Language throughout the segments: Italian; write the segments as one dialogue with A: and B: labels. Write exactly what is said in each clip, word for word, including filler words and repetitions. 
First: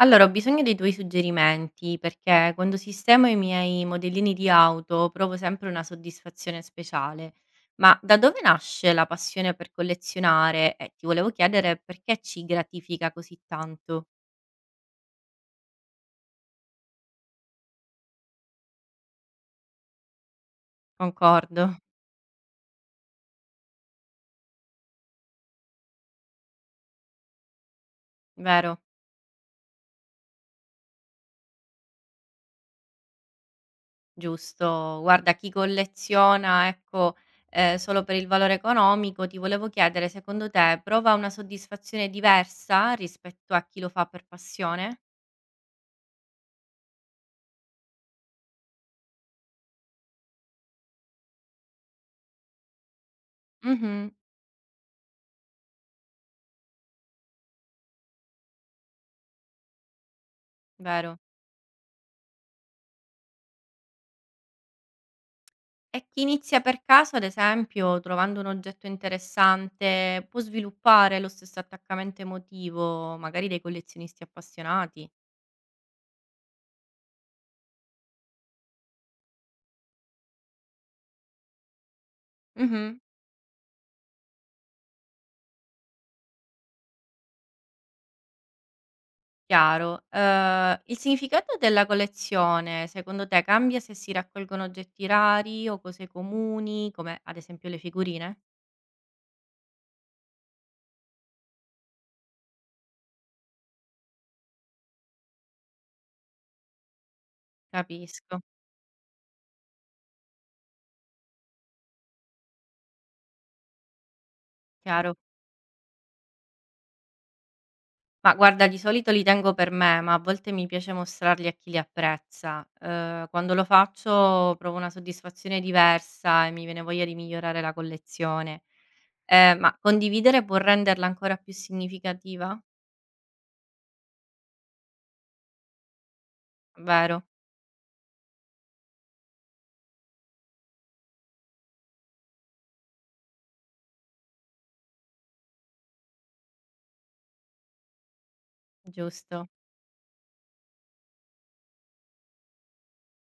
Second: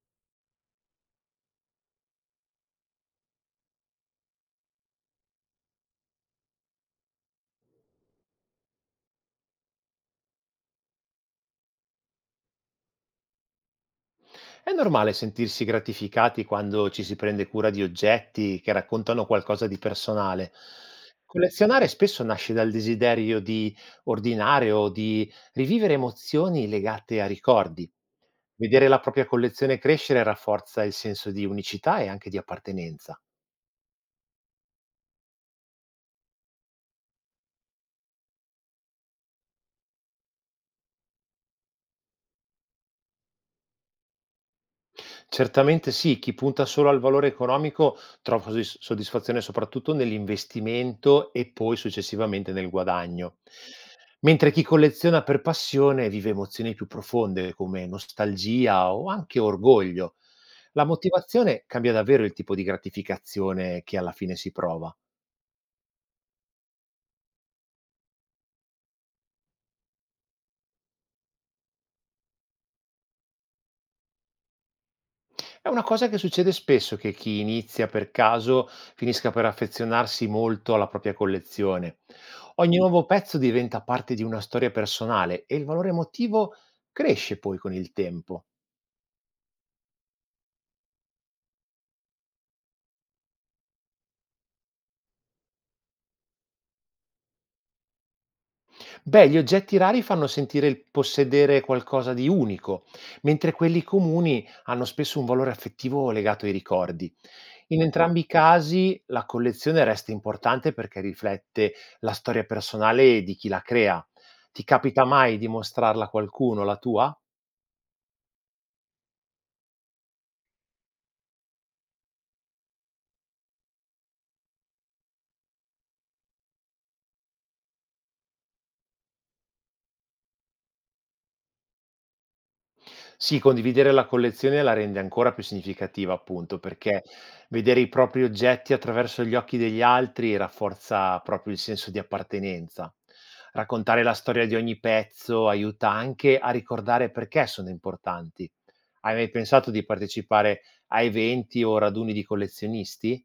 A: Allora, ho bisogno dei tuoi suggerimenti perché quando sistemo i miei modellini di auto provo sempre una soddisfazione speciale. Ma da dove nasce la passione per collezionare? E ti volevo chiedere perché ci gratifica così tanto.
B: È normale sentirsi gratificati quando ci si prende cura di oggetti che raccontano qualcosa di personale.
A: Concordo,
B: Collezionare spesso nasce dal desiderio di ordinare o di rivivere emozioni legate a ricordi.
A: vero?
B: Vedere la propria collezione crescere rafforza il senso di unicità e anche di appartenenza.
A: Giusto. Guarda, chi colleziona, ecco, eh, solo per il valore economico, ti volevo chiedere, secondo te prova una soddisfazione diversa rispetto a chi lo fa per passione?
B: Certamente sì, chi punta solo al valore economico trova soddis- soddisfazione soprattutto nell'investimento e poi successivamente nel guadagno,
A: Mhm,
B: mentre chi colleziona per passione vive emozioni più profonde come nostalgia o anche orgoglio. La
A: vero.
B: motivazione cambia davvero il tipo di gratificazione che alla fine si prova.
A: E chi inizia per caso, ad esempio, trovando un oggetto interessante, può sviluppare lo stesso attaccamento emotivo, magari dei collezionisti appassionati.
B: È una cosa che succede spesso, che chi inizia per caso finisca per affezionarsi molto alla propria collezione. Ogni
A: Mhm.
B: nuovo pezzo diventa parte di una storia personale e il valore emotivo cresce poi con il tempo.
A: Chiaro. Eh, il significato della collezione, secondo te, cambia se si raccolgono oggetti rari o cose comuni, come ad esempio le figurine?
B: Beh, gli oggetti rari fanno sentire il possedere qualcosa di unico, mentre quelli comuni hanno spesso un valore affettivo legato ai ricordi. In entrambi i
A: Capisco,
B: casi la collezione resta importante perché riflette la storia personale di chi la crea. Ti capita
A: chiaro.
B: mai di mostrarla a qualcuno, la tua?
A: Ma guarda, di solito li tengo per me, ma a volte mi piace mostrarli a chi li apprezza. Ehm, quando lo faccio provo una soddisfazione diversa e mi viene voglia di migliorare la collezione. Ehm, ma condividere può renderla ancora più significativa?
B: Sì, condividere la collezione la rende ancora più significativa, appunto, perché
A: Vero,
B: vedere i propri oggetti attraverso gli occhi degli altri rafforza proprio il senso di appartenenza. Raccontare la storia di ogni pezzo aiuta anche a ricordare perché sono importanti. Hai mai
A: giusto.
B: pensato di partecipare a eventi o raduni di collezionisti?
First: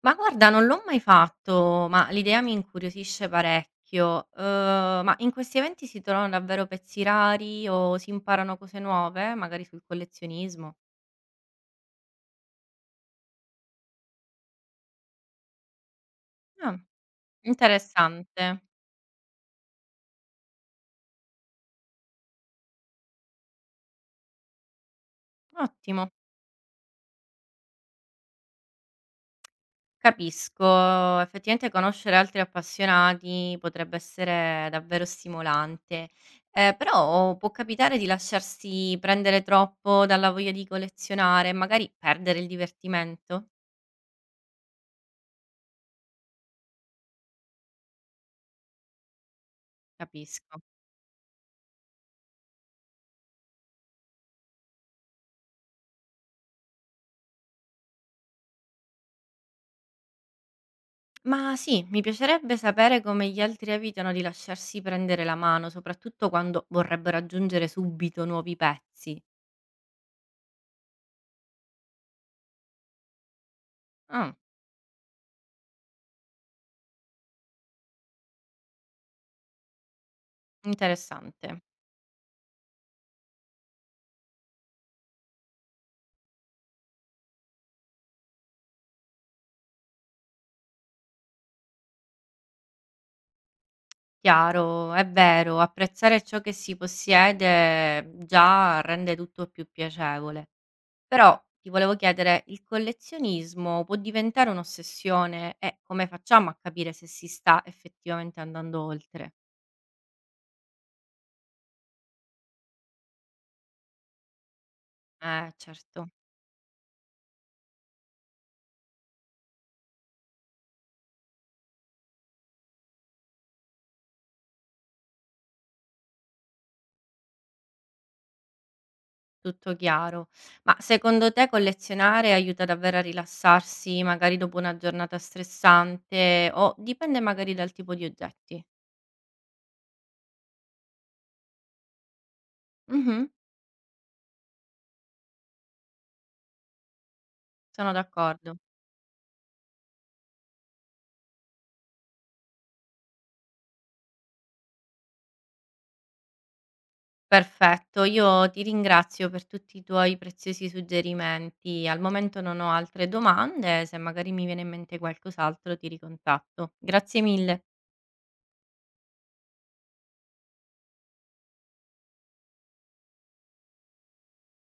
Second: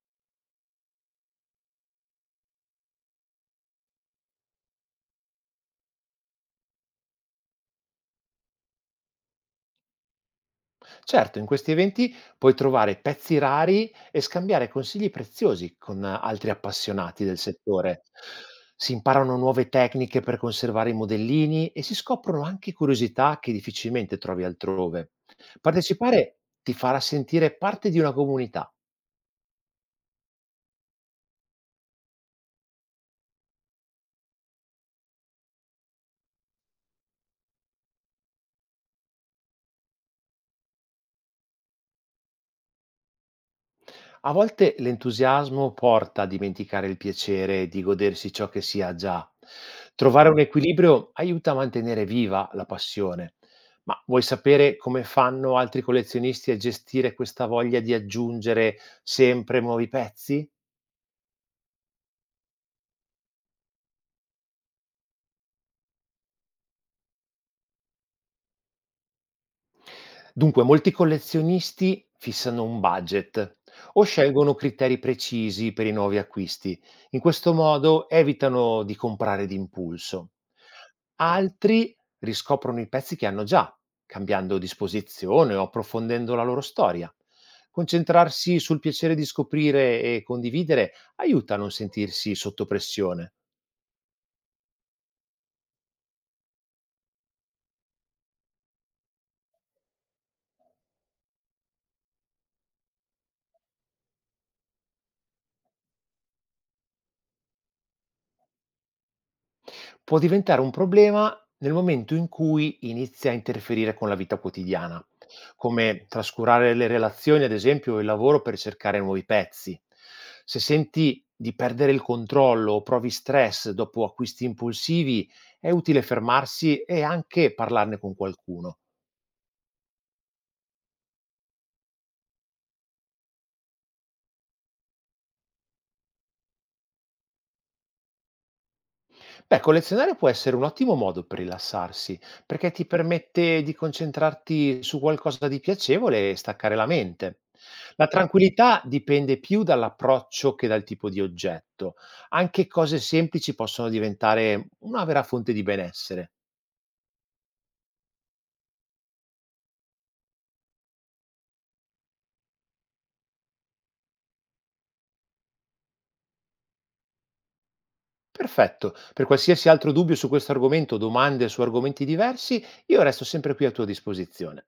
A: Ma guarda, non l'ho mai fatto, ma l'idea mi incuriosisce parecchio. Ehm, ma in questi eventi si trovano davvero pezzi rari o si imparano cose nuove, magari sul collezionismo?
B: Certo, in questi eventi puoi trovare pezzi rari e scambiare consigli preziosi con eh, altri
A: Ah,
B: appassionati del settore.
A: interessante.
B: Si imparano nuove tecniche per conservare i modellini e si scoprono anche curiosità che difficilmente trovi altrove.
A: Ottimo.
B: Partecipare ti farà sentire parte di una comunità.
A: Capisco, effettivamente conoscere altri appassionati potrebbe essere davvero stimolante, eh, però può capitare di lasciarsi prendere troppo dalla voglia di collezionare e magari perdere il divertimento?
B: A volte l'entusiasmo porta a dimenticare il piacere di godersi ciò che si ha già. Trovare un Mm.
A: Capisco.
B: equilibrio aiuta a mantenere viva la passione. Ma vuoi sapere come fanno altri collezionisti a gestire questa voglia di aggiungere sempre nuovi pezzi?
A: Ma sì, mi piacerebbe sapere come gli altri evitano di lasciarsi prendere la mano, soprattutto quando vorrebbero aggiungere subito nuovi pezzi.
B: Dunque, molti collezionisti fissano un budget o
A: Ah,
B: scelgono criteri precisi per i nuovi acquisti. In questo modo evitano di comprare d'impulso.
A: interessante.
B: Altri riscoprono i pezzi che hanno già, cambiando disposizione o approfondendo la loro storia. Concentrarsi sul piacere di scoprire e condividere aiuta a non sentirsi sotto pressione.
A: Chiaro, è vero, apprezzare ciò che si possiede già rende tutto più piacevole. Però ti volevo chiedere, il collezionismo può diventare un'ossessione e come facciamo a capire se si sta effettivamente andando oltre?
B: Può diventare un problema nel momento in cui inizia a interferire con la vita quotidiana,
A: Eh,
B: come
A: certo,
B: trascurare le relazioni, ad esempio, o il lavoro per cercare nuovi pezzi. Se senti di perdere il controllo o provi stress dopo acquisti impulsivi, è utile fermarsi e anche parlarne con qualcuno.
A: tutto chiaro. Ma secondo te collezionare aiuta davvero a rilassarsi, magari dopo una giornata stressante o dipende magari dal tipo di oggetti?
B: Beh, collezionare può essere un ottimo modo per rilassarsi, perché ti
A: Mhm,
B: permette di concentrarti su qualcosa di piacevole e staccare la mente.
A: sono
B: La
A: d'accordo.
B: tranquillità dipende più dall'approccio che dal tipo di oggetto. Anche cose semplici possono diventare una vera fonte di benessere.
A: Perfetto, io ti ringrazio per tutti i tuoi preziosi suggerimenti. Al momento non ho altre domande, se magari mi viene in mente qualcos'altro ti ricontatto. Grazie mille.
B: Perfetto, per qualsiasi altro dubbio su questo argomento o domande su argomenti diversi, io resto sempre qui a tua disposizione.